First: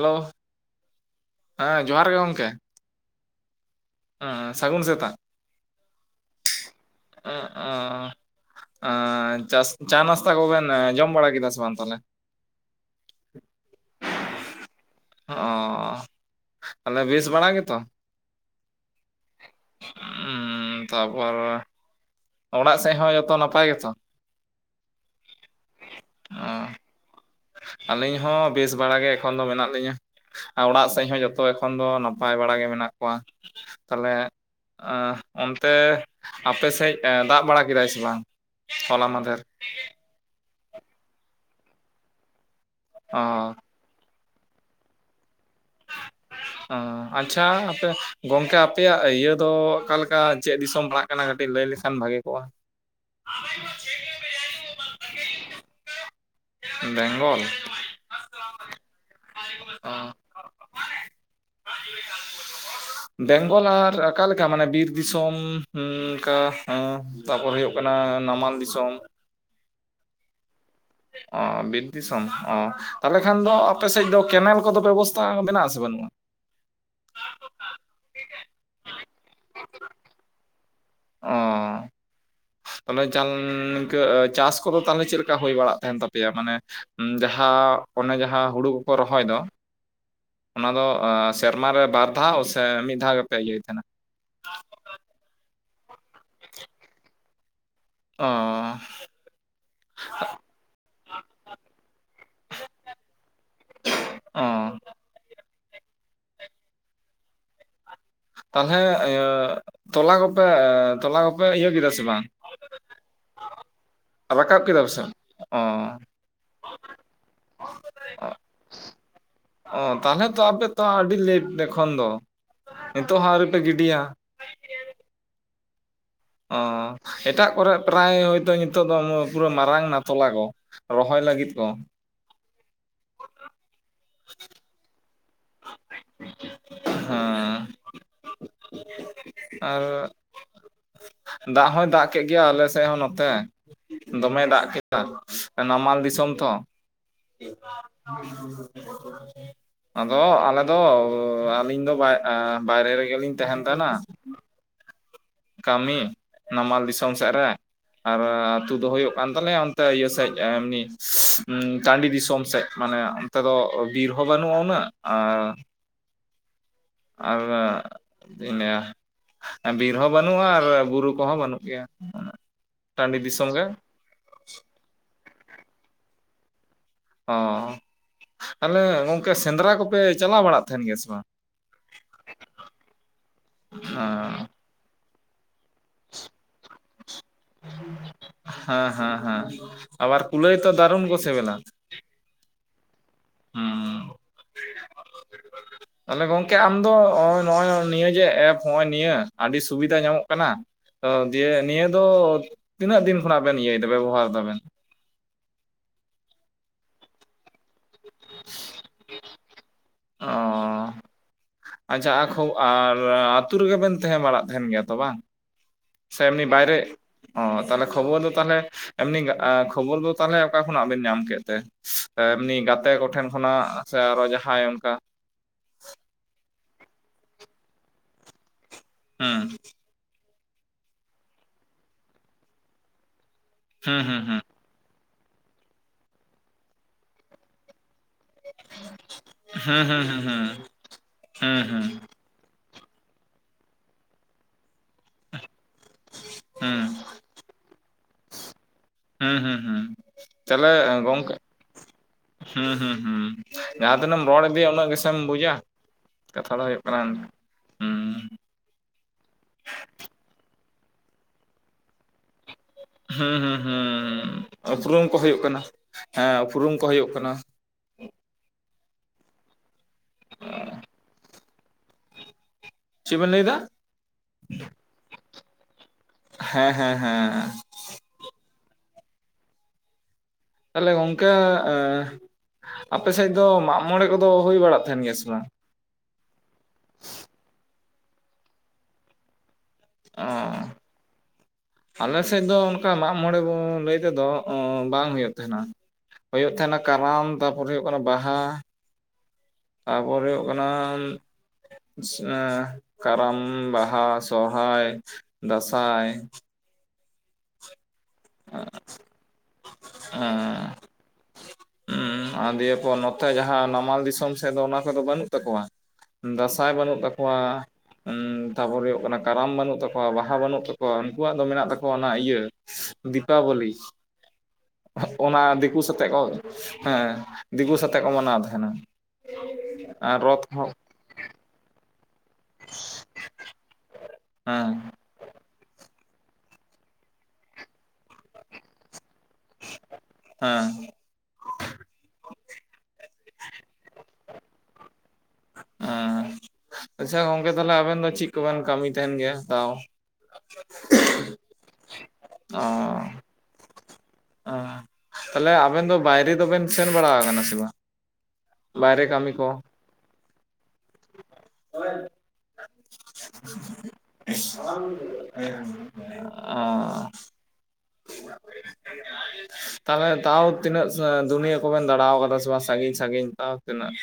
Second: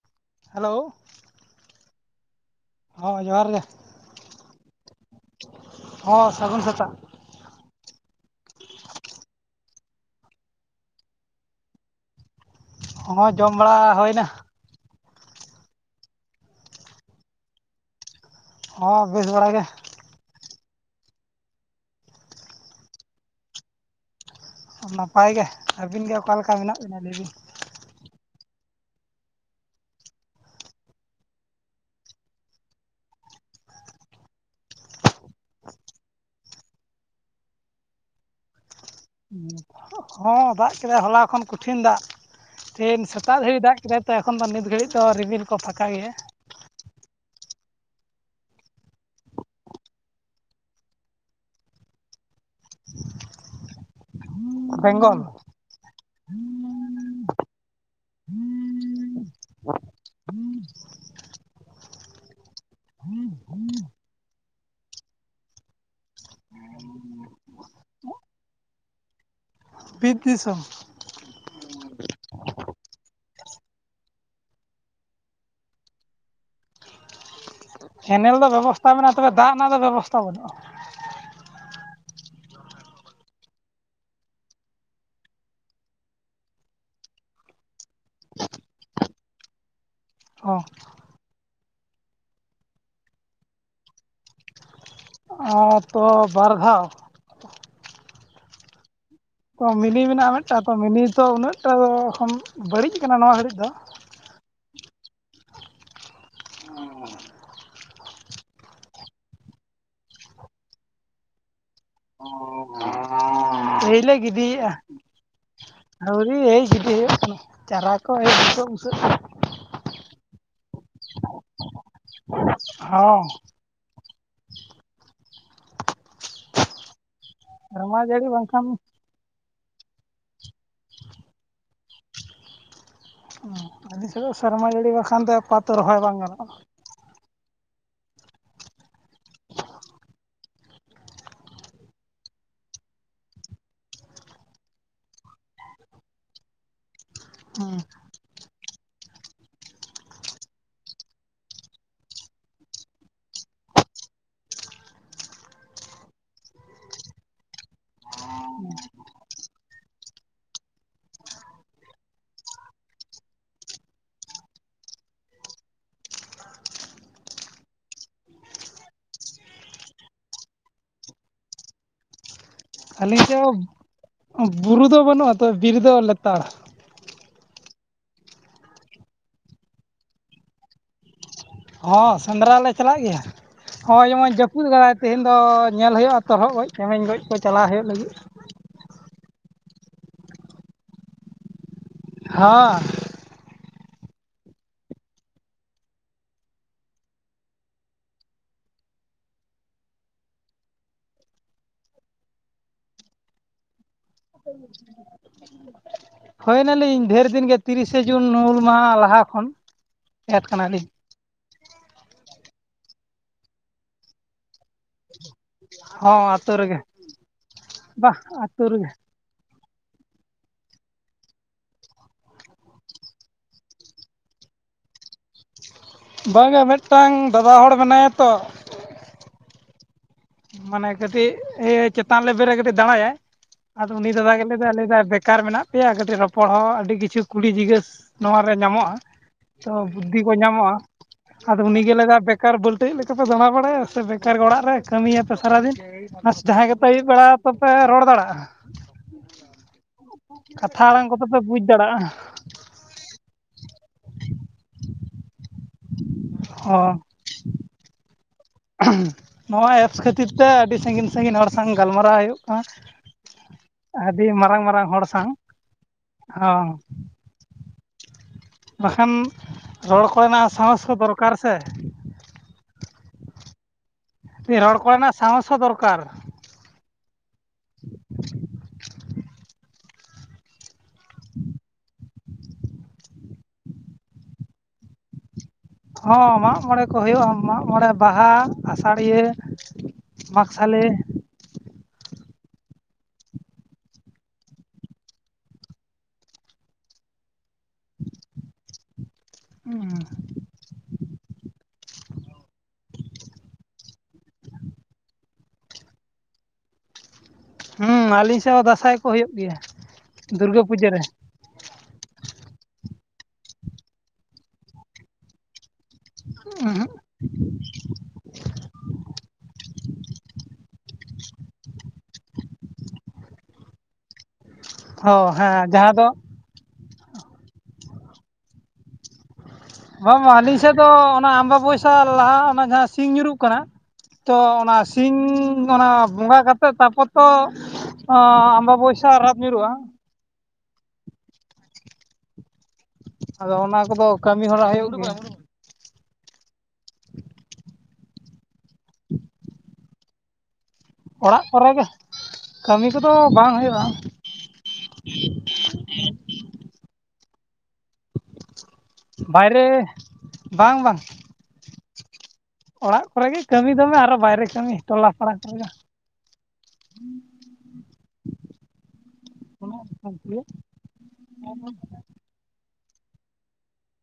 Hello. Hello. ᱦᱮᱸ ᱡᱚᱦᱟᱨ ᱜᱮ ᱜᱚᱝᱠᱮ ᱾ ᱦᱚ ᱡᱚᱦᱟᱨ ᱜᱮ ᱾ ᱦᱩᱸ ᱥᱟᱹᱜᱩᱱ ᱥᱮᱛᱟᱜ ᱾ [inaudible] ᱦᱚᱸ ᱥᱟᱹᱜᱩᱱ ᱥᱮᱛᱟᱜ ᱾ [unintelligible] ᱟᱻ ᱪᱟᱥ ᱪᱟ ᱱᱟᱥᱛᱟ ᱠᱚᱵᱮᱱ ᱡᱚᱢ ᱵᱟᱲᱟ ᱠᱮᱫᱟ ᱥᱮ ᱵᱟᱝ ᱛᱟᱦᱚᱞᱮ? ᱦᱚᱸ ᱡᱚᱢ ᱵᱟᱲᱟ ᱦᱩᱭᱮᱱᱟ᱾ ᱚᱻ [inaudible] ᱛᱟᱦᱚᱞᱮ ᱵᱮᱥ ᱵᱟᱲᱟ ᱜᱮᱛᱚ? ᱦᱚᱸ ᱵᱮᱥ ᱵᱟᱲᱟ ᱜᱮ ᱾ ᱩᱸᱻ ᱛᱟᱯᱚᱨᱮ ᱚᱲᱟᱜ ᱥᱮᱫ ᱦᱚᱸ ᱡᱚᱛᱚ ᱱᱟᱯᱟᱭ ᱜᱮᱛᱚ? ᱱᱟᱯᱟᱭ ᱜᱮ ᱾ ᱟᱹᱵᱤᱱ ᱜᱮ ᱚᱠᱟ ᱚ ᱞᱮᱠᱟ ᱢᱮᱱᱟᱜ ᱵᱤᱱᱟ ᱞᱟᱹᱭ ᱵᱤᱱ? ᱟᱹᱞᱤᱧ ᱦᱚᱸ ᱵᱮᱥ ᱵᱟᱲᱟ ᱜᱮ ᱮᱠᱷᱚᱱ ᱫᱚ ᱢᱮᱱᱟᱜ ᱞᱤᱧᱟ᱾ ᱟᱨ ᱚᱲᱟᱜ ᱥᱮᱫ ᱦᱚᱸ ᱡᱚᱛᱚ ᱮᱠᱷᱚᱱ ᱫᱚ ᱱᱟᱯᱟᱭ ᱵᱟᱲᱟ ᱜᱮ ᱢᱮᱱᱟᱜ ᱠᱚᱣᱟ ᱾ ᱛᱟᱦᱚᱞᱮ ᱟᱦ ᱚᱱᱛᱮ ᱟᱯᱮᱥᱮᱫ ᱫᱟᱜ ᱵᱟᱲᱟ ᱠᱮᱫᱟᱭ ᱥᱮ ᱵᱟᱝ? ᱦᱚᱞᱟ ᱢᱟᱫᱷᱮᱨ? ᱦᱚᱸ ᱫᱟᱜ ᱠᱮᱫᱟᱭ ᱦᱚᱞᱟ ᱠᱷᱚᱱ ᱠᱚᱴᱷᱤᱱ ᱫᱟᱜ ᱾ [inaudible] ᱛᱮᱦᱮᱧ ᱥᱮᱛᱟᱜ ᱚ ᱫᱷᱟᱹᱨᱤᱡ ᱫᱟᱜ ᱠᱮᱫᱟᱭ᱾ ᱛᱚ ᱮᱠᱷᱚᱱ ᱫᱚ ᱱᱤᱛ ᱜᱷᱟᱹᱲᱤᱡ ᱫᱚ ᱨᱤᱢᱤᱞ ᱠᱚ ᱯᱷᱟᱸᱠᱟ ᱜᱮᱭᱟ᱾ ᱚ ᱟᱪᱪᱷᱟ ᱟᱯᱮ ᱜᱚᱝᱠᱮ ᱟᱯᱮᱭᱟᱜ ᱤᱭᱟᱹ ᱫᱚ ᱚᱠᱟ ᱞᱮᱠᱟ ᱪᱮᱫ ᱫᱤᱥᱚᱢ ᱯᱟᱲᱟᱜ ᱠᱟᱱᱟ? ᱠᱟᱹᱴᱤᱡ ᱞᱟᱹᱭ ᱞᱮᱠᱷᱟᱱ ᱵᱷᱟᱜᱮ ᱠᱚᱜ-ᱟ ᱾ [inaudible] ᱵᱮᱝᱜᱚᱞ ᱾ ᱵᱮᱝᱜᱚᱞ? [inaudible] ᱚ ᱾ [inaudible] ᱵᱮᱝᱜᱚᱞ ᱟᱨ ᱚᱠᱟ ᱞᱮᱠᱟ ᱢᱟᱱᱮ ᱵᱤᱨ ᱫᱤᱥᱚᱢᱻ [inaudible] ᱚᱱᱠᱟᱻ ᱚᱸ ᱛᱟᱯᱚᱨ ᱦᱩᱭᱩᱜ ᱠᱟᱱᱟ ᱱᱟᱢᱟᱞ ᱫᱤᱥᱚᱢ ᱾ ᱵᱤᱨ ᱫᱤᱥᱚᱢ ᱾ ᱚ ᱵᱤᱨ ᱫᱤᱥᱚᱢ ᱚ ᱾ ᱛᱟᱦᱚᱞᱮ ᱠᱷᱟᱱ ᱫᱚ ᱟᱯᱮ ᱥᱮᱫ ᱫᱚ ᱠᱮᱱᱮᱞ ᱠᱚᱫᱚ ᱵᱮᱵᱚᱥᱛᱟ ᱢᱮᱱᱟᱜ ᱟᱥᱮ ᱵᱟᱹᱱᱩᱜ-ᱟ? ᱠᱮᱱᱮᱞ ᱫᱚ ᱵᱮᱵᱚᱥᱛᱟ ᱢᱮᱱᱟᱜ-ᱟ, ᱛᱚᱵᱮ ᱫᱟᱜ ᱨᱮᱱᱟᱜ ᱫᱚ ᱵᱮᱵᱚᱥᱛᱟ ᱵᱟᱹᱱᱩᱜ-ᱟ ᱾ ᱚᱻ ᱛᱟᱦᱚᱞᱮ ᱪᱟᱞ ᱤᱱᱠᱟᱹ ᱪᱟᱥ ᱠᱚᱫᱚ ᱛᱟᱦᱚᱞᱮ ᱪᱮᱫ ᱞᱮᱠᱟ ᱦᱩᱭ ᱵᱟᱲᱟᱜ ᱛᱟᱦᱮᱱ ᱛᱟᱯᱮᱭᱟ ᱢᱟᱱᱮ ᱡᱟᱦᱟᱸ ᱚᱱᱮ ᱡᱟᱦᱟᱸ ᱦᱩᱲᱩ ᱠᱚᱠᱚ ᱨᱚᱦᱚᱭ ᱫᱚ ᱚ ᱚᱱᱟ ᱫᱚ ᱥᱮᱨᱢᱟ ᱨᱮ ᱵᱟᱨ ᱫᱷᱟᱣ ᱥᱮ ᱢᱤᱫ ᱫᱷᱟᱣ ᱜᱮᱯᱮ ᱤᱭᱟᱹᱭ ᱛᱟᱦᱮᱱᱟ? ᱚᱱᱟ ᱛᱚ ᱵᱟᱨ ᱫᱷᱟᱣ ᱾ ᱚᱻ ᱚ, ᱢᱤᱱᱤ ᱢᱮᱱᱟᱜ-ᱟ ᱢᱤᱫᱴᱟᱝ, ᱛᱚ ᱢᱤᱱᱤ ᱛᱚ ᱩᱱᱟᱹᱜᱴᱟ ᱮᱠᱷᱚᱱ ᱵᱟᱹᱲᱤᱡ ᱠᱟᱱᱟ ᱱᱚᱣᱟ ᱜᱷᱟᱹᱲᱤᱡ ᱫᱚ᱾ ᱚᱻ ᱛᱟᱦᱞᱮ ᱤᱭᱟᱹ ᱛᱚᱞᱟ ᱠᱚᱯᱮ ᱮᱻ ᱛᱚᱞᱟ ᱠᱚᱯᱮ ᱤᱭᱟᱹ ᱠᱮᱫᱟ ᱥᱮ ᱵᱟᱝ? [inaudible] ᱮᱹᱭᱞᱮ ᱨᱟᱠᱟᱵ ᱜᱤᱰᱤᱭᱮᱜ-ᱟ᱾ ᱠᱮᱫᱟ ᱯᱮᱥᱮ ᱵᱟᱝ ᱚ ᱟᱹᱣᱨᱤ ᱮᱹᱭ ᱜᱤᱰᱤ ᱦᱩᱭᱩᱜ ᱠᱟᱱᱟ, ᱪᱟᱨᱟ ᱠᱚ ᱮᱹᱭ ᱵᱩᱥᱟᱹᱜ ᱢᱩᱩᱥᱟᱹᱜ ᱠᱟᱱᱟ᱾ ᱚᱻ ᱛᱟᱦᱞᱮ ᱛᱚ ᱟᱯᱮ ᱛᱚ ᱟᱹᱰᱤ ᱞᱮᱴ ᱮᱠᱷᱚᱱ ᱫᱚ, ᱱᱤᱛᱚᱜ ᱦᱚᱸ ᱟᱹᱣᱨᱤᱯᱮ ᱜᱤᱰᱤᱭᱟ᱾ ᱚ, ᱮᱴᱟᱜ ᱠᱚᱨᱮ ᱥᱮᱨᱢᱟ ᱯᱨᱟᱭ ᱡᱟᱹᱲᱤ ᱦᱚᱳᱭᱛᱳ ᱵᱟᱝᱠᱷᱟᱱ ᱱᱤᱛᱚᱜ ᱫᱚ ᱚᱢᱚ ᱯᱩᱨᱟᱹ ᱢᱟᱨᱟᱝᱱᱟ ᱛᱚᱞᱟ ᱠᱚ, ᱨᱚᱦᱚᱭ ᱞᱟᱹᱜᱤᱫ ᱠᱚ᱾ ᱟᱞᱮ ᱥᱮᱱ ᱫᱚ ᱥᱮᱨᱢᱟ ᱡᱟᱹᱲᱤ ᱵᱟᱠᱷᱟᱱ ᱫᱚ ᱟᱯᱟᱛᱛᱚ ᱨᱚᱦᱚᱭ ᱵᱟᱝ ᱜᱟᱱᱚᱜ-ᱟ᱾ ᱦᱮᱸᱻ ᱟᱨ ᱫᱟᱜ ᱦᱚᱸᱭ ᱫᱟᱜ ᱠᱮᱜ ᱜᱮᱭᱟ ᱟᱞᱮ ᱥᱮᱜ ᱦᱚᱸ ᱱᱚᱛᱮ᱾ ᱫᱚᱢᱮᱭ ᱫᱟᱜ ᱠᱮᱫᱟ ᱱᱟᱢᱟᱞ ᱫᱤᱥᱚᱢ ᱛᱚ᱾ ᱦᱩᱸ [unintelligible] ᱟᱫᱚ ᱟᱞᱮ ᱫᱚ ᱟᱹᱞᱤᱧ ᱫᱚ ᱵᱟᱭ ᱟᱸ ᱵᱟᱭᱨᱮ ᱨᱮᱜᱮᱞᱤᱧ ᱛᱟᱸᱦᱮᱱ ᱛᱟᱸᱦᱮᱱᱟ᱾ ᱠᱟᱹᱢᱤ ᱱᱟᱢᱟᱞ ᱫᱤᱥᱚᱢ ᱥᱮᱜ ᱨᱮ᱾ ᱟᱨ ᱟᱹᱛᱩ ᱫᱚ ᱦᱩᱭᱩᱜ ᱠᱟᱱ ᱛᱟᱞᱮᱭᱟ ᱚᱱᱛᱮ ᱤᱭᱟᱹ ᱥᱮᱡ ᱮᱢᱱᱤ ᱴᱟᱺᱰᱤ ᱫᱤᱥᱚᱢ ᱥᱮᱡ᱾ ᱢᱟᱱᱮ ᱚᱱᱛᱮ ᱫᱚ ᱵᱤᱨ ᱦᱚᱸ ᱵᱟᱹᱱᱩᱜ-ᱟ ᱩᱱᱟᱹᱜ ᱟᱨ ᱟᱨ ᱪᱮᱫ ᱤᱧ ᱞᱟᱹᱭᱟ? ᱵᱤᱨ ᱦᱚᱸ ᱵᱟᱹᱱᱩᱜ-ᱟ ᱟᱨ ᱵᱩᱨᱩ ᱠᱚᱦᱚᱸ ᱵᱟᱹᱱᱩᱜ ᱜᱮᱭᱟ ᱩᱱᱟᱹᱜ᱾ ᱟᱹᱞᱤᱧ ᱪᱚ ᱵᱩᱨᱩ ᱫᱚ ᱵᱟᱹᱱᱩᱜ-ᱟ ᱛᱚ ᱵᱤᱨ ᱫᱚ ᱞᱮᱛᱟᱲ᱾ ᱚ, ᱟᱞᱮ ᱜᱚᱝᱠᱮ ᱥᱮᱸᱫᱽᱨᱟ ᱠᱚᱯᱮ ᱪᱟᱞᱟᱣ ᱵᱟᱲᱟᱜ ᱛᱟᱦᱮᱱ ᱜᱮᱭᱟ ᱥᱮ ᱵᱟᱝ? ᱦᱚᱸ, ᱥᱮᱸᱫᱽᱨᱟ ᱞᱮ ᱪᱟᱞᱟᱜ ᱜᱮᱭᱟ᱾ ᱦᱚᱸᱜ-ᱚᱭ ᱡᱮᱢᱚᱱ ᱦᱮᱸ ᱡᱟᱹᱯᱩᱫ ᱠᱟᱫᱟᱭ ᱛᱮᱦᱮᱧ ᱫᱚᱻ ᱧᱮᱞ ᱦᱩᱭᱩᱜ-ᱟ ᱛᱚᱨᱚᱦᱚᱫ ᱜᱚᱡ, ᱪᱮᱢᱮᱧ ᱜᱚᱡ ᱠᱚ ᱪᱟᱞᱟᱣ ᱦᱩᱭᱩᱜ ᱞᱟᱹᱜᱤᱫ᱾ ᱦᱮᱸ ᱦᱮᱸ ᱦᱮᱸ᱾ ᱟᱵᱟᱨ ᱠᱩᱞᱟᱹᱭ ᱛᱚ ᱫᱟᱨᱩᱱ ᱠᱚ ᱥᱮᱵᱮᱞᱟ᱾ ᱦᱟᱸ᱾ ᱦᱩᱸ᱾ ᱛᱟᱦᱞᱮ ᱜᱚᱝᱠᱮ ᱟᱢ ᱫᱚ ᱚᱸᱭ ᱱᱚᱜ-ᱚᱭ ᱱᱤᱭᱟᱹ ᱡᱮ ᱮᱯ ᱱᱚᱜ-ᱚᱭ ᱱᱤᱭᱟᱹ ᱟᱹᱰᱤ ᱥᱩᱵᱤᱫᱷᱟ ᱧᱟᱢᱚᱜ ᱠᱟᱱᱟ᱾ ᱛᱚ ᱫᱤᱭᱮ ᱱᱤᱭᱟᱹ ᱫᱚ ᱛᱤᱱᱟᱹᱜ ᱫᱤᱱ ᱠᱷᱚᱱᱟᱜ ᱵᱮᱱ ᱤᱭᱟᱹᱭᱮᱫᱟ ᱵᱮᱵᱚᱦᱟᱨ ᱫᱟᱵᱮᱱ? ᱦᱩᱭᱳᱱᱟᱞᱤᱧ ᱰᱷᱮᱨ ᱫᱤᱱᱜᱮ ᱛᱤᱨᱤᱥᱮ ᱡᱩᱱ ᱦᱩᱞ ᱢᱟᱦᱟ ᱞᱟᱦᱟ ᱠᱷᱚᱱ ᱚ ᱮᱰ ᱠᱟᱱᱟᱞᱤᱧ᱾ ᱟᱪᱪᱷᱟ ᱟᱨ ᱠᱷᱚᱵ, ᱟᱨ ᱟᱹᱛᱩ ᱨᱮᱜᱮ ᱵᱮᱱ ᱛᱟᱦᱮᱸ ᱵᱟᱲᱟᱜ ᱛᱟᱸᱦᱮᱱ ᱜᱮᱭᱟ ᱛᱚ ᱵᱟᱝ? ᱦᱚᱸ ᱥᱮ ᱮᱢᱱᱤ ᱟᱹᱛᱩ ᱵᱟᱭᱨᱮ? ᱨᱮᱜᱮ ᱚ ᱛᱟᱦᱞᱮ ᱵᱟ ᱠᱷᱚᱵᱚᱨ ᱫᱚ ᱛᱟᱦᱞᱮ ᱟᱹᱛᱩ ᱨᱮᱜᱮ ᱮᱢᱱᱤ ᱮᱸᱻ ᱠᱷᱚᱵᱚᱨ ᱫᱚ ᱛᱟᱦᱞᱮ ᱚᱠᱟ ᱠᱷᱚᱱᱟᱜ ᱵᱮᱱ ᱧᱟᱢ ᱠᱮᱫ ᱛᱮ? ᱮᱢᱱᱤ ᱜᱟᱛᱮ ᱠᱚᱴᱷᱮᱱ ᱠᱷᱚᱱᱟᱜ ᱥᱮ ᱟᱨᱚ ᱡᱟᱦᱟᱸᱭ ᱚᱱᱠᱟ? ᱵᱟᱝᱟ ᱢᱤᱫᱴᱟᱝ ᱫᱟᱫᱟ ᱦᱚᱲ ᱢᱮᱱᱟᱭᱟ ᱛᱚ᱾ ᱦᱩᱸ᱾ ᱢᱟᱱᱮ ᱠᱟᱹᱴᱤᱡ ᱤᱭᱟᱹ ᱪᱮᱛᱟᱱ ᱞᱮᱵᱨᱮ ᱨᱮ ᱠᱟᱹᱴᱤᱡ ᱫᱟᱬᱟᱭᱟᱭ, ᱟᱫᱚ ᱦᱩᱸ ᱩᱱᱤ ᱦᱩᱸ ᱫᱟᱫᱟ ᱦᱩᱸ ᱜᱮᱞᱮ ᱞᱟᱹᱭᱫᱟᱭ ᱵᱮᱠᱟᱨ ᱢᱮᱱᱟᱜ ᱯᱮᱭᱟ ᱠᱟᱹᱴᱤᱡ ᱨᱚᱯᱚᱲ ᱦᱚᱸ ᱟᱹᱰᱤ ᱠᱤᱪᱷᱩ ᱠᱩᱞᱤ ᱡᱤᱜᱟᱹᱥ ᱱᱚᱣᱟᱨ ᱨᱮ ᱧᱟᱢᱚᱜ-ᱟ, ᱛᱚ ᱦᱩᱸ ᱵᱩᱫᱽᱫᱷᱤ ᱠᱚ ᱦᱩᱸ ᱧᱟᱢᱚᱜ-ᱟ ᱦᱩᱸ ᱟᱫᱚ ᱦᱩᱸ ᱦᱩᱸ ᱩᱱᱤᱜᱮ ᱞᱟᱜᱟ ᱵᱮᱠᱟᱨ ᱵᱟᱹᱞᱴᱟᱹᱭᱤᱡ ᱞᱮᱠᱟᱯᱮ ᱫᱟᱬᱟ ᱵᱟᱲᱟᱭᱟ ᱥᱮ ᱵᱮᱠᱟᱨ ᱜᱮ ᱚᱲᱟᱜ ᱨᱮ ᱠᱟᱹᱢᱤᱭᱟ ᱥᱟᱨᱟᱫᱤᱱ᱾ ᱡᱟᱦᱟᱸᱭ ᱦᱩᱸ ᱜᱮᱯᱮ ᱟᱹᱭᱩᱵ ᱵᱮᱲᱟ ᱛᱚᱯᱮ ᱨᱚᱲ ᱫᱟᱲᱮᱜ-ᱟ᱾ ᱦᱩᱸ ᱦᱩᱸ ᱦᱩᱸ, ᱛᱟᱦᱞᱮ ᱠᱚᱫᱚ ᱜᱚᱝᱠᱮ ᱯᱮ ᱵᱩᱡᱽ ᱫᱟᱲᱮᱭᱟᱜᱼᱟ ᱦᱩᱸ ᱦᱩᱸ ᱦᱩᱸ, ᱡᱟᱦᱟᱸ ᱛᱤᱱᱟᱹᱜ ᱮᱢ ᱨᱚᱲ ᱤᱫᱤᱭᱟ ᱩᱱᱟᱹᱜ ᱜᱮᱥᱮᱢ ᱵᱩᱡᱟ᱾ ᱠᱟᱛᱷᱟ ᱫᱚ ᱦᱩᱭᱩᱜ ᱦᱚᱸ ᱠᱟᱱᱟ ᱚᱱ, ᱦᱩᱸ᱾ ᱛᱤᱨ ᱛᱮ ᱟᱹᱰᱤ ᱥᱟᱺᱜᱤᱧ ᱥᱟᱺᱜᱤᱧ ᱦᱚᱲ ᱥᱟᱝ ᱜᱟᱞᱢᱟᱨᱟᱣ ᱦᱳᱭᱳᱜ ᱠᱟᱱᱟ᱾ ᱦᱩᱸ ᱦᱩᱸ ᱟᱹᱰᱤ ᱦᱩᱸ ᱢᱟᱨᱟᱝ ᱢᱟᱨᱟᱝ ᱩᱯᱨᱩᱢ ᱦᱚᱲ ᱠᱚ ᱥᱟᱶ ᱦᱳᱭᱳᱜ ᱠᱟᱱᱟ ᱦᱮᱸ ᱦᱚᱸ ᱩᱯᱨᱩᱢ ᱠᱚ ᱦᱳᱭᱳᱜ ᱠᱟᱱᱟ᱾ ᱵᱟᱠᱷᱟᱱ ᱨᱚᱲ ᱠᱚᱨᱮᱱᱟᱜ ᱥᱟᱦᱚᱥ ᱠᱚ ᱫᱚᱨᱠᱟᱨ ᱥᱮ᱾ ᱪᱮᱜᱵᱮᱱ ᱞᱟᱹᱭᱫᱟ? ᱨᱚᱲ ᱠᱚᱨᱮᱱᱟᱜ ᱥᱟᱦᱚᱥ ᱦᱚᱸ ᱫᱚᱨᱠᱟᱨ ᱾ ᱦᱮᱸ ᱦᱮᱸ ᱦᱮᱸ, ᱛᱟᱦᱞᱮ ᱜᱚᱝᱠᱮ ᱮ ᱟᱯᱮ ᱥᱮᱫ ᱫᱚ ᱢᱟᱜ ᱢᱚᱬᱮ ᱠᱚᱫᱚ ᱦᱳᱭ ᱵᱟᱲᱟᱜ ᱛᱟᱦᱮᱱ ᱜᱮᱭᱟ ᱥᱮ ᱵᱟᱝ? ᱦᱚᱸ ᱢᱟᱜ ᱢᱚᱬᱮ ᱠᱚ ᱦᱳᱭᱳᱜᱼᱟ ᱢᱟᱜ ᱢᱚᱬᱮ ᱵᱟᱦᱟ ᱟᱥᱟᱲᱤᱭᱟᱹ ᱾ ᱚ, ᱟᱞᱮ ᱫᱚ ᱚᱱᱠᱟ ᱢᱟᱜ ᱢᱚᱬᱮ ᱵᱚᱱ ᱞᱟᱹᱭ ᱛᱮᱫᱚ ᱵᱟᱝ ᱦᱳᱭᱳᱜ ᱛᱟᱦᱮᱸᱱᱟ᱾ ᱾ ᱦᱳᱭᱳᱜ ᱛᱷᱮᱱᱟ ᱠᱟᱨᱟᱢ ᱛᱟᱯᱚᱨᱮ ᱦᱳᱭᱳᱜ ᱠᱟᱱᱟ ᱵᱟᱦᱟ, ᱛᱟᱯᱚᱨ ᱦᱳᱭᱳᱜ ᱠᱟᱱᱟᱢ, [unintelligible] ᱮᱸ ᱠᱟᱨᱟᱢ, ᱵᱟᱦᱟ, ᱥᱚᱦᱚᱨᱟᱭ, ᱫᱟᱸᱥᱟᱭ ᱾ ᱦᱩᱸ ᱟᱞᱤᱧ ᱥᱮᱜ ᱦᱚᱸ ᱫᱟᱥᱟᱭ ᱠᱚ ᱦᱳᱭᱩᱳᱜ ᱜᱮᱭᱟ ᱫᱩᱨᱜᱟᱹ ᱯᱩᱡᱟᱹ ᱨᱮ ᱾ ᱦᱩᱸ ᱟ ᱫᱤᱭᱮ ᱯᱚᱨ ᱱᱚᱛᱮ ᱡᱟᱦᱟᱸ ᱱᱟᱢᱟᱞ ᱫᱤᱥᱚᱢ ᱥᱮᱫ ᱫᱚ ᱚᱱᱟ ᱠᱚᱫᱚ ᱵᱟᱹᱱᱩᱜ ᱛᱟᱠᱣᱟ ᱾ ᱫᱟᱥᱟᱭ ᱵᱟᱱᱩᱜ ᱛᱟᱠᱚᱣᱟ ᱦᱩᱸ, ᱛᱟᱯᱚᱨ ᱦᱳᱭᱳᱜ ᱠᱟᱱᱟ ᱠᱟᱨᱟᱢ ᱵᱟᱹᱱᱩᱜ ᱛᱟᱠᱚᱣᱟ ᱵᱟᱦᱟ ᱵᱟᱹᱱᱩᱜ ᱛᱟᱠᱚᱣᱟ, ᱩᱱᱩᱠᱩ ᱣᱟᱜ ᱫᱚ ᱢᱮᱱᱟᱜ ᱛᱟᱠᱚᱣᱟ ᱚᱱᱟ ᱤᱭᱟᱹ, ᱫᱤᱯᱟᱵᱚᱞᱤ ᱚ ᱚᱱᱟ ᱦᱮᱸ ᱫᱤᱠᱩ ᱡᱟᱦᱟᱸ ᱫᱚ ᱥᱟᱛᱮᱜ ᱠᱚ ᱦᱮᱸ ᱫᱤᱠᱩ ᱥᱟᱛᱮᱜ ᱠᱚ ᱢᱟᱱᱟᱣ ᱛᱟᱦᱮᱱᱟ ᱾ ᱵᱟᱝ ᱵᱟᱝ ᱟᱹᱞᱤᱧ ᱥᱮᱫ ᱫᱚ ᱚᱱᱟ ᱟᱢᱟᱵᱟ‌ ᱵᱳᱥ ᱥᱟ ᱞᱟᱦᱟ ᱚᱱᱟ ᱡᱟᱦᱟᱸ ᱥᱤᱧ ᱧᱩᱨᱩᱜ ᱠᱟᱱᱟ ᱛᱚ ᱦᱮᱸ ᱚᱱᱟ ᱥᱤᱧ ᱚᱱᱟ ᱵᱚᱸᱜᱟ ᱠᱟᱛᱮᱫ ᱛᱟᱯᱚᱨ ᱛᱚ ᱟᱢᱟᱵᱟᱭᱥᱟᱹ ᱨᱟᱛ ᱧᱩᱨᱦᱩᱜᱼᱟ ᱾ ᱦᱮᱸ᱾ ᱟᱫᱚ ᱚᱱᱟ ᱠᱚᱫᱚ ᱠᱟᱹᱢᱤ ᱦᱚᱨᱟ ᱦᱳᱭᱳᱜ ᱜᱮᱭᱟ᱾ ᱮᱸ ᱟᱪᱪᱷᱟ ᱜᱚᱝᱠᱮ ᱛᱟᱦᱞᱮ ᱟᱵᱮᱱ ᱫᱚ ᱪᱤᱜ ᱠᱩᱵᱮᱱ ᱠᱟᱹᱢᱤ ᱛᱟᱦᱮᱱ ᱜᱮᱭᱟ ᱛᱟᱣ? ᱚᱲᱟᱜ ᱠᱚᱨᱮ ᱜᱮ ᱚ ᱠᱟᱹᱢᱤ ᱠᱚᱫᱚ ᱵᱟᱝ ᱦᱳᱭᱳᱜᱼᱟ ᱾ ᱛᱟᱦᱚᱞᱮ ᱟᱵᱮᱱ ᱫᱚ ᱵᱟᱭᱨᱮ ᱫᱚᱵᱮᱱ ᱥᱮᱱ ᱵᱟᱲᱟ ᱟᱠᱟᱱᱟ ᱥᱮ ᱵᱟᱝ? ᱵᱟᱭᱨᱮ ᱠᱟᱹᱢᱤ ᱠᱚ ᱵᱟᱭᱨᱮ ᱵᱟᱝ ᱵᱟᱝ᱾ [unintelligible] ᱚᱲᱟᱜ ᱠᱚᱨᱮ ᱜᱮ ᱠᱟᱹᱢᱤ ᱫᱚᱢᱮ ᱟᱨᱚ ᱵᱟᱭᱨᱮ ᱠᱟᱹᱢᱤ ᱴᱚᱞᱟ [unintelligible] ᱯᱟᱲᱟ ᱠᱚᱨᱮ [unintelligible] ᱛᱟᱦᱞᱮ ᱛᱟᱣ ᱫᱚ ᱛᱤᱱᱟᱹᱜ ᱫᱩᱱᱭᱟᱹ ᱠᱚᱵᱮᱱ ᱫᱟᱬᱟᱣ ᱠᱟᱫᱟ ᱥᱮ ᱵᱟᱝ? ᱥᱟᱺᱜᱤᱧ ᱥᱟᱺᱜᱤᱧ ᱛᱟᱣ ᱛᱮᱱᱟᱹᱜ?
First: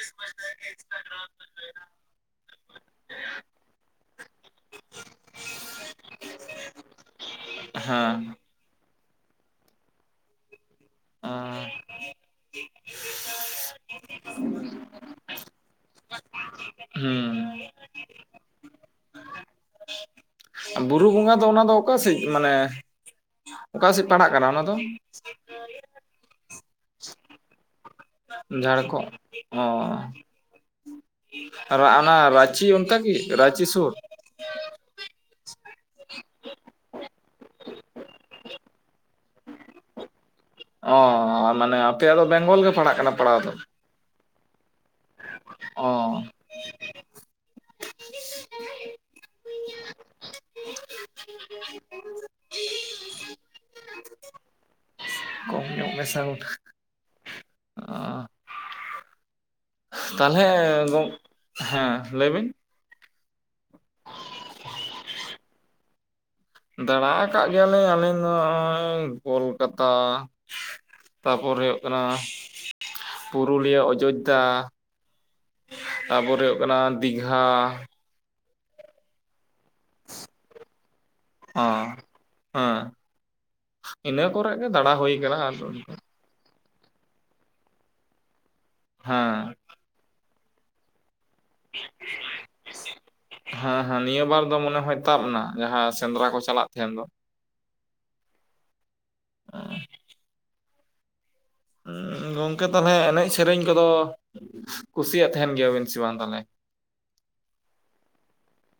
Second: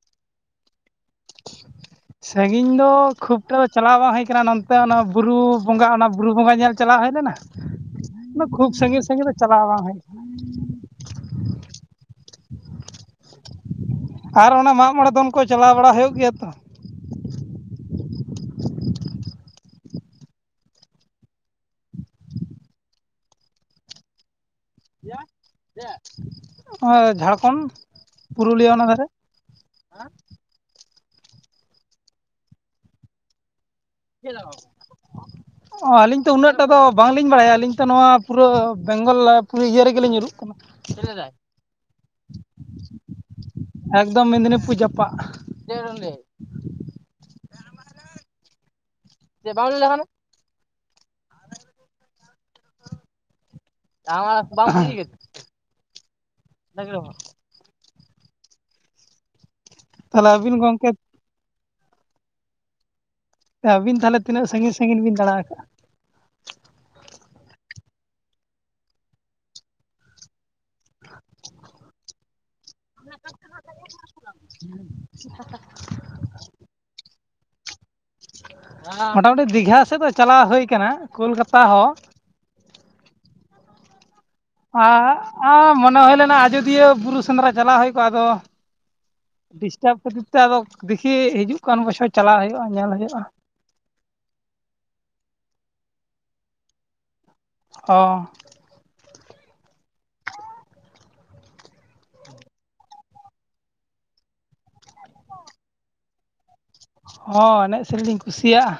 ᱥᱟᱺᱜᱤᱧ ᱫᱚ ᱠᱷᱩᱵ ᱴᱟ ᱫᱚ ᱪᱟᱞᱟᱣ ᱵᱟᱝ ᱦᱩᱭ ᱠᱟᱱᱟ ᱱᱚ ᱛᱮ ᱚᱱᱟ ᱵᱩᱨᱩ ᱵᱚᱸᱜᱟ ᱚᱱᱟ ᱵᱩᱨᱩ ᱵᱚᱸᱜᱟ ᱧᱮᱞ ᱪᱟᱞᱟᱜᱣ ᱦᱳᱭ ᱞᱮᱱᱟ ᱦᱮᱸ ᱾ ᱠᱷᱩᱵ ᱥᱟᱺᱜᱤᱧ ᱥᱟᱺᱤᱧ ᱫᱚ ᱪᱟᱞᱟᱣ ᱵᱟᱝ ᱦᱳᱭ ᱟᱸ, ᱟᱨ ᱚᱱᱟ ᱢᱟᱜ ᱢᱚᱬᱮ ᱫᱚᱱ ᱠᱚ ᱪᱟᱞᱟᱣ ᱵᱟᱲᱟ ᱦᱳᱭᱳᱜ ᱜᱮᱭᱟ ᱛᱚ᱾ ᱦᱩᱸ, ᱵᱩᱨᱩ ᱵᱚᱸᱜᱟ ᱫᱚ ᱚᱱᱟ ᱫᱚ ᱚᱠᱟ ᱥᱤᱜ ᱢᱟᱱᱮ ᱚᱠᱟ ᱥᱮᱜ ᱯᱟᱲᱦᱟᱜ ᱠᱟᱱᱟ ᱚᱱᱟ ᱫᱚ? [unintelligible] ᱚᱱᱟ ᱫᱚ ᱡᱷᱟᱲᱠᱷᱚᱸᱱ ᱾ ᱯᱩᱨᱩᱞᱤᱭᱟᱹ ᱡᱷᱟᱲᱠᱷᱚᱸᱠᱚᱜ ᱚ᱾ ᱨᱟᱜᱟᱱᱟ ᱨᱟᱸᱪᱤ ᱚᱱᱛᱮ ᱠᱤ ᱨᱟᱸᱪᱤ ᱥᱩᱨ ᱾ [unintelligible] [unintelligible] ᱚ ᱟᱹᱞᱤᱧ ᱛᱚ ᱩᱱᱟᱹᱜ ᱴᱟ ᱫᱚ ᱵᱟᱝᱞᱤᱧ ᱵᱟᱲᱟᱭᱟ ᱟᱹᱞᱤᱧ ᱛᱚ ᱱᱚᱣᱟ ᱯᱩᱨᱟᱹ ᱵᱮᱝᱜᱚᱞ ᱯᱩᱨᱟᱹ ᱤᱭᱟᱹ ᱨᱮᱜᱮᱞᱤᱧ ᱧᱩᱨᱩᱜ ᱠᱟᱱᱟ ᱚ ᱢᱟᱱᱮ ᱟᱯᱮᱭᱟᱜ ᱫᱚ ᱵᱮᱝᱜᱚᱞ ᱜᱮ ᱯᱟᱲᱦᱟᱜ ᱠᱟᱱᱟ ᱯᱟᱲᱦᱟᱣ ᱫᱚ ᱾ ᱮᱠᱫᱚᱢ ᱢᱮᱱᱫᱤᱱᱤ ᱯᱩᱨ ᱡᱟᱯᱟᱜ᱾ ᱚ [unintelligible] [unintelligible] [unintelligible] ᱠᱚᱢ ᱧᱚᱜ ᱢᱮ ᱥᱟᱣᱩᱱ [unintelligible] ᱛᱟᱦᱚᱞᱮ ᱛᱟᱞᱦᱮ ᱟᱹᱵᱤᱱ ᱜᱚᱢᱠᱮ ᱜᱚᱝᱠᱮ ᱦᱮᱸ ᱞᱟᱹᱭ ᱵᱤᱱ? ᱟᱵᱤᱱ ᱛᱟᱦᱟᱞᱮ ᱛᱤᱱᱟᱜ ᱥᱟᱹᱜᱤᱧ ᱥᱟᱹᱜᱤᱧ ᱵᱤᱱ ᱫᱟᱬᱟ ᱟᱠᱟᱜᱼᱟ? ᱫᱟᱬᱟ ᱟᱠᱟᱜ ᱜᱮᱭᱟᱞᱤᱧ ᱟᱹᱞᱤᱧ ᱫᱚ ᱱᱚᱜᱼᱚᱭ ᱠᱳᱞᱠᱟᱛᱟ ᱛᱟᱨᱯᱚᱨ ᱦᱳᱭᱳᱜ ᱠᱟᱱᱟ ᱯᱩᱨᱩᱞᱤᱭᱟᱹ ᱚᱡᱳᱫᱽᱫᱷᱟ᱾ ᱛᱟᱯᱚᱨᱮ ᱳᱜ ᱠᱟᱱᱟ ᱫᱤᱜᱷᱟ᱾ ᱢᱳᱴᱟᱢᱩᱴᱤ ᱫᱤᱜᱷᱟ ᱥᱮᱫ ᱫᱚ ᱪᱟᱞᱟᱣ ᱦᱩᱭ ᱠᱟᱱᱟ ᱠᱳᱞᱠᱟᱛᱟ ᱦᱚᱸ᱾ ᱟᱸ᱾ ᱤᱱᱟᱹ ᱠᱚᱨᱮ ᱜᱮ᱾ ᱟ ᱦᱩᱭ ᱠᱟᱱᱟ ᱟᱨ ᱟᱸ ᱢᱚᱱᱮ ᱦᱩᱭ ᱞᱮᱱᱟ ᱟᱡᱳᱫᱤᱭᱟᱹ ᱵᱩᱨᱩ ᱥᱮᱸᱫᱽᱨᱟ ᱪᱟᱞᱟᱣ ᱦᱩᱭ ᱠᱚᱜᱼᱟ ᱟᱫᱚ ᱦᱮᱸ᱾ ᱰᱤᱥᱴᱟᱵᱽ ᱠᱷᱟᱹᱛᱤᱨ ᱛᱮ ᱟᱫᱚ ᱫᱮᱠᱷᱤ ᱦᱤᱡᱩᱜ ᱠᱟᱱ ᱵᱚᱪᱷᱚᱨ ᱪᱟᱞᱟᱣ ᱦᱳᱭᱳᱜᱼᱟ ᱧᱮᱞ ᱦᱳᱭᱳᱜᱼᱟ ᱾ ᱦᱮᱸ ᱦᱮᱸ ᱱᱤᱭᱟᱹ ᱵᱟᱨ ᱫᱚ ᱢᱚᱱᱮ ᱦᱚᱭ ᱛᱟᱵ ᱱᱟ ᱡᱟᱦᱟᱸ ᱥᱮᱸᱫᱽᱨᱟ ᱠᱚ ᱪᱟᱞᱟᱜ ᱛᱟᱦᱮᱱ ᱫᱚ᱾ ᱚ᱾ [unintelligible] ᱜᱚᱝᱠᱮ ᱛᱟᱦᱚᱞᱮ ᱮᱱᱮᱡ ᱥᱮᱨᱮᱧ ᱠᱚᱫᱚ ᱠᱩᱥᱤᱭᱟᱜ ᱛᱟᱦᱮᱱ ᱜᱮᱭᱟᱵᱤᱱ ᱥᱮ ᱵᱟᱝ ᱛᱟᱦᱚᱞᱮ? ᱦᱚᱸ ᱮᱱᱮᱡ ᱥᱮᱨᱮᱧ ᱤᱧ ᱠᱩᱥᱤᱭᱟᱜᱼᱟ,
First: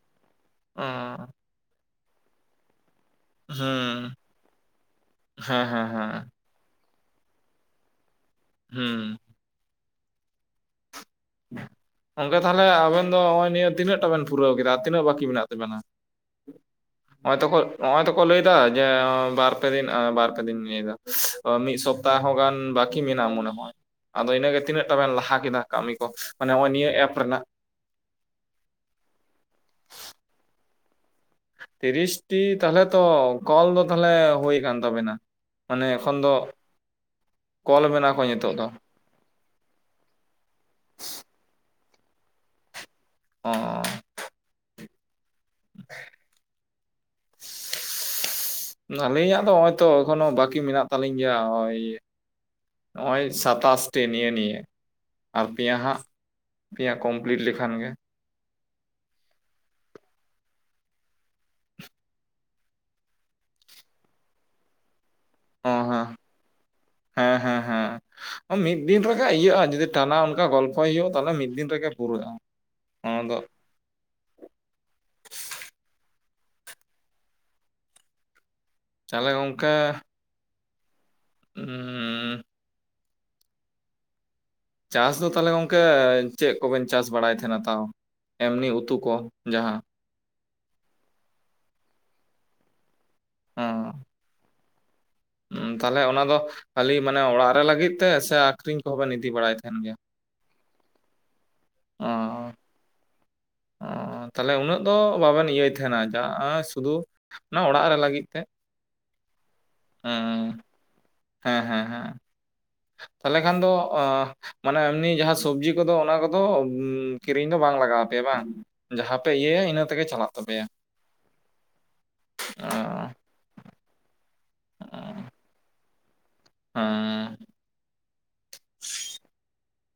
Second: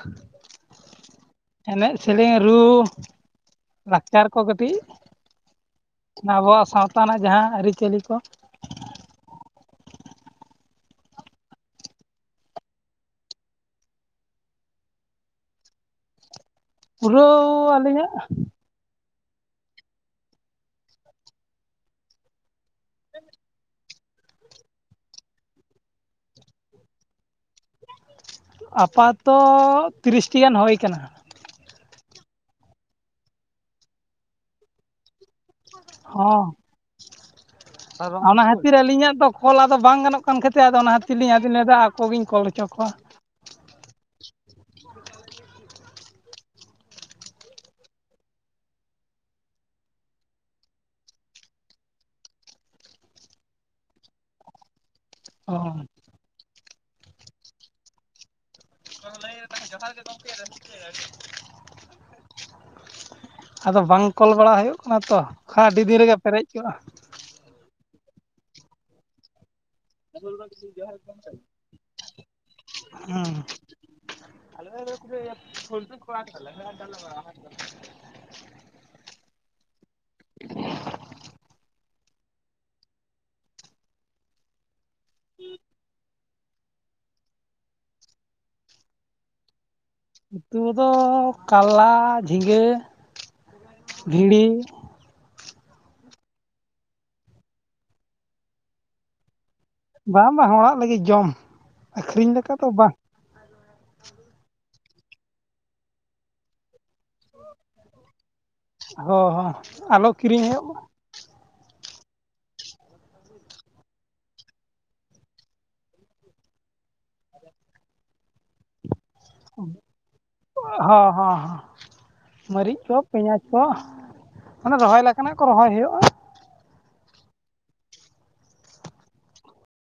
ᱮᱱᱮᱡ ᱥᱮᱨᱮᱧ ᱨᱩ ᱦᱩᱸ ᱞᱟᱠᱪᱟᱨ ᱠᱚ ᱠᱟᱹᱴᱤᱡ ᱦᱮᱸ ᱦᱮᱸ ᱦᱮᱸ ᱟᱵᱚᱣᱟᱜ ᱥᱟᱶ ᱛᱟ ᱨᱮᱱᱟᱜ ᱡᱟᱦᱟᱸ ᱟᱹᱨᱤᱪᱟᱹᱞᱤ ᱠᱚ ᱦᱩᱸ ᱜᱚᱝᱠᱮ ᱛᱟᱞᱦᱮ ᱟᱵᱮᱱ ᱫᱚ ᱱᱚᱜᱼᱚᱭ ᱱᱤᱭᱟᱹ ᱛᱤᱱᱟᱹᱜ ᱴᱟ ᱵᱮᱱ ᱯᱩᱨᱟᱹᱣ ᱠᱮᱫᱟ ᱛᱤᱱᱟᱹᱜ ᱵᱟᱠᱤ ᱢᱮᱱᱟᱜ ᱛᱟᱵᱮᱱᱟ? ᱦᱚᱸᱜᱼᱚᱭ ᱛᱚᱠᱚ ᱯᱩᱨᱟᱹᱣ ᱦᱚᱸᱜᱼᱚᱭ ᱟᱹᱞᱤᱧᱟᱜ ᱛᱚᱠᱚ ᱞᱟᱹᱭᱫᱟ ᱡᱮ ᱵᱟᱨ ᱵᱟᱨ ᱯᱮ ᱫᱤᱱ ᱵᱟᱨ ᱯᱮ ᱫᱤᱱ ᱞᱟᱹᱭᱟ ᱢᱤᱫ ᱥᱚᱯᱛᱟ ᱦᱚᱸ ᱜᱟᱱ ᱵᱟᱠᱤ ᱢᱮᱱᱟᱜᱼᱟ ᱢᱚᱱᱮ ᱦᱚᱭ᱾ ᱟᱫᱚ ᱤᱱᱟᱹᱜᱮ ᱛᱤᱱᱟᱹᱜ ᱴᱟ ᱵᱮᱱ ᱞᱟᱦᱟ ᱠᱮᱫᱟ ᱠᱟᱹᱢᱤ ᱠᱚ ᱢᱟᱱᱮ ᱱᱚᱜᱼᱚᱭ ᱱᱤᱭᱟᱹ ᱮᱯ ᱨᱮᱱᱟᱜ? ᱟᱯᱟᱛᱚ ᱛᱤᱨᱤᱥᱴᱤ ᱜᱟᱱ ᱦᱳᱭ ᱠᱟᱱᱟ᱾ ᱛᱤᱨᱤᱥᱴᱤ ᱛᱟᱦᱚᱞᱮ ᱛᱚ ᱠᱚᱞ ᱫᱚ ᱛᱟᱦᱟᱞᱮ ᱦᱳᱭ ᱠᱟᱱ ᱛᱟᱵᱮᱱᱟ? ᱢᱟᱱᱮ ᱮᱠᱷᱚᱱ ᱫᱚ ᱦᱚᱸ ᱠᱚᱞ ᱢᱮᱱᱟᱜ ᱠᱚ ᱚᱱᱟ ᱱᱤᱛᱚᱜ ᱫᱚ ᱠᱷᱟᱹᱛᱤᱨ ᱟᱹᱞᱤᱧᱟᱜ ᱫᱚ ᱠᱚᱞ ᱟᱫᱚ ᱵᱟᱝ ᱜᱟᱱᱚᱜ ᱠᱟᱱ ᱠᱷᱟᱹᱛᱤᱨ ᱟᱫᱚ ᱚᱱᱟ ᱠᱷᱟᱹᱛᱤᱨ ᱞᱤᱧ ᱟᱫᱚᱧ ᱞᱮᱫᱟ ᱟᱠᱚᱜᱮᱧ ᱠᱚᱞ ᱚᱪᱚ ᱠᱚᱣᱟ᱾ ᱚ [inaudible] [unintelligible] ᱟᱹᱞᱤᱧᱟᱜ ᱫᱚ ᱦᱚᱸᱜᱼᱚᱭ ᱛᱚ ᱮᱠᱷᱚᱱᱳ ᱵᱟᱹᱠᱤ ᱢᱮᱱᱟᱜ ᱛᱟᱹᱞᱤᱧ ᱜᱮᱭᱟ ᱦᱚᱜᱼᱚᱭ ᱱᱚᱜᱼᱚᱭ ᱥᱟᱛᱟᱥ ᱴᱤ ᱱᱤᱭᱟᱹ ᱱᱤᱭᱮ᱾ ᱟᱨ ᱚ ᱯᱮᱭᱟ ᱦᱟᱸᱜ ᱯᱮᱭᱟ ᱠᱚᱢᱯᱞᱤᱴ ᱞᱮᱠᱷᱟᱱ ᱜᱮ᱾ [inaudible] ᱟᱫᱚ ᱵᱟᱝ ᱠᱚᱞ ᱵᱟᱲᱟ ᱦᱳᱭᱳᱜ ᱠᱟᱱᱟ ᱛᱚ, ᱠᱷᱟᱡ ᱚ ᱟᱹᱰᱤ ᱫᱤᱱ ᱦᱮᱸ ᱨᱮᱜᱮ ᱯᱮᱨᱮᱡ ᱠᱚᱜᱼᱟ᱾ ᱦᱮᱸ ᱦᱮᱸ ᱦᱮᱸ ᱢᱤᱫ ᱫᱤᱱ ᱨᱮᱜᱮ ᱤᱭᱟᱹᱜᱼᱟ ᱡᱩᱫᱤ ᱴᱟᱱᱟ ᱚᱱᱠᱟ ᱜᱚᱞᱯᱚᱭ ᱦᱳᱭᱳᱜᱼᱟ ᱛᱟᱦᱚᱞᱮ ᱢᱤᱫ ᱫᱤᱱ ᱨᱮᱜᱮ ᱯᱩᱨᱟᱹᱜᱼᱟ ᱚᱱᱟ ᱦᱩᱸ ᱫᱚ᱾ [inaudible] ᱛᱟᱦᱚᱞᱮ ᱜᱚᱝᱠᱮ ᱩᱸ ᱪᱟᱥ ᱫᱚ ᱛᱟᱦᱚᱞᱮ ᱜᱚᱝᱠᱮ ᱮ ᱪᱮᱫ ᱠᱚᱵᱮᱱ ᱪᱟᱥ ᱵᱟᱲᱟᱭ ᱛᱟᱦᱮᱱᱟ ᱛᱟᱣ? ᱮᱢᱱᱤ ᱩᱛᱩ ᱠᱚ ᱡᱟᱦᱟᱸ᱾ ᱩᱛᱩ ᱫᱚ ᱠᱟᱞᱞᱟ, ᱡᱷᱤᱸᱜᱟᱹ ᱚ᱾ ᱵᱷᱤᱲᱤ ᱛᱟᱞᱦᱮ ᱚᱱᱟ ᱫᱚ ᱠᱷᱟᱞᱤ ᱢᱟᱱᱮ ᱚᱲᱟᱜ ᱨᱮ ᱞᱟᱹᱜᱤᱫ ᱛᱮ ᱥᱮ ᱟᱠᱷᱨᱤᱧ ᱠᱚᱦᱚᱸ ᱵᱮᱱ ᱤᱫᱤ ᱵᱟᱲᱟᱭ ᱛᱟᱦᱮᱱ ᱜᱮᱭᱟ ᱵᱟᱝ ᱵᱟᱝ ᱚᱲᱟᱜ ᱞᱟᱹᱜᱤᱫ ᱡᱚᱢ, ᱟᱹᱠᱷᱨᱤᱧ ᱞᱮᱠᱟ ᱫᱚ ᱵᱟᱝ᱾ ᱚᱸ ᱛᱟᱦᱞᱮ ᱩᱱᱟᱹᱜ ᱫᱚ ᱵᱟᱵᱮᱱ ᱤᱭᱟᱹᱭ ᱛᱟᱦᱮᱱᱟ ᱡᱟ ᱥᱩᱫᱩ ᱚᱱᱟ ᱚᱲᱟᱜ ᱨᱮ ᱞᱟᱹᱜᱤᱫ ᱛᱮᱫ᱾ ᱦᱚ ᱦᱚ᱾ ᱦᱩᱸ, ᱦᱮᱸ ᱦᱮᱸ ᱦᱮᱸ ᱛᱟᱦᱚᱞᱮ ᱠᱷᱟᱱ ᱫᱚ ᱟ ᱢᱟᱱᱮ ᱮᱢᱱᱤ ᱡᱟᱦᱟᱸ ᱥᱚᱵᱡᱤ ᱠᱚᱫᱚ ᱚᱱᱟ ᱠᱚᱫᱚ ᱩᱸ ᱠᱤᱨᱤᱧ ᱫᱚ ᱵᱟᱝ ᱞᱟᱜᱟᱣ ᱟᱯᱮᱭᱟ ᱵᱟᱝ? ᱡᱟᱦᱟᱸ ᱯᱮ ᱤᱭᱟᱹ ᱦᱚ ᱦᱚ ᱦᱚ ᱚ ᱢᱟᱹᱨᱤᱪ ᱠᱚ ᱯᱮᱸᱭᱟᱡᱽ ᱠᱚ ᱚᱱᱟ ᱨᱚᱦᱚᱭ ᱞᱮᱠᱟᱱᱟᱜ ᱠᱚ ᱨᱚᱦᱚᱭ ᱦᱩᱭᱩᱜ ᱦᱮᱸ᱾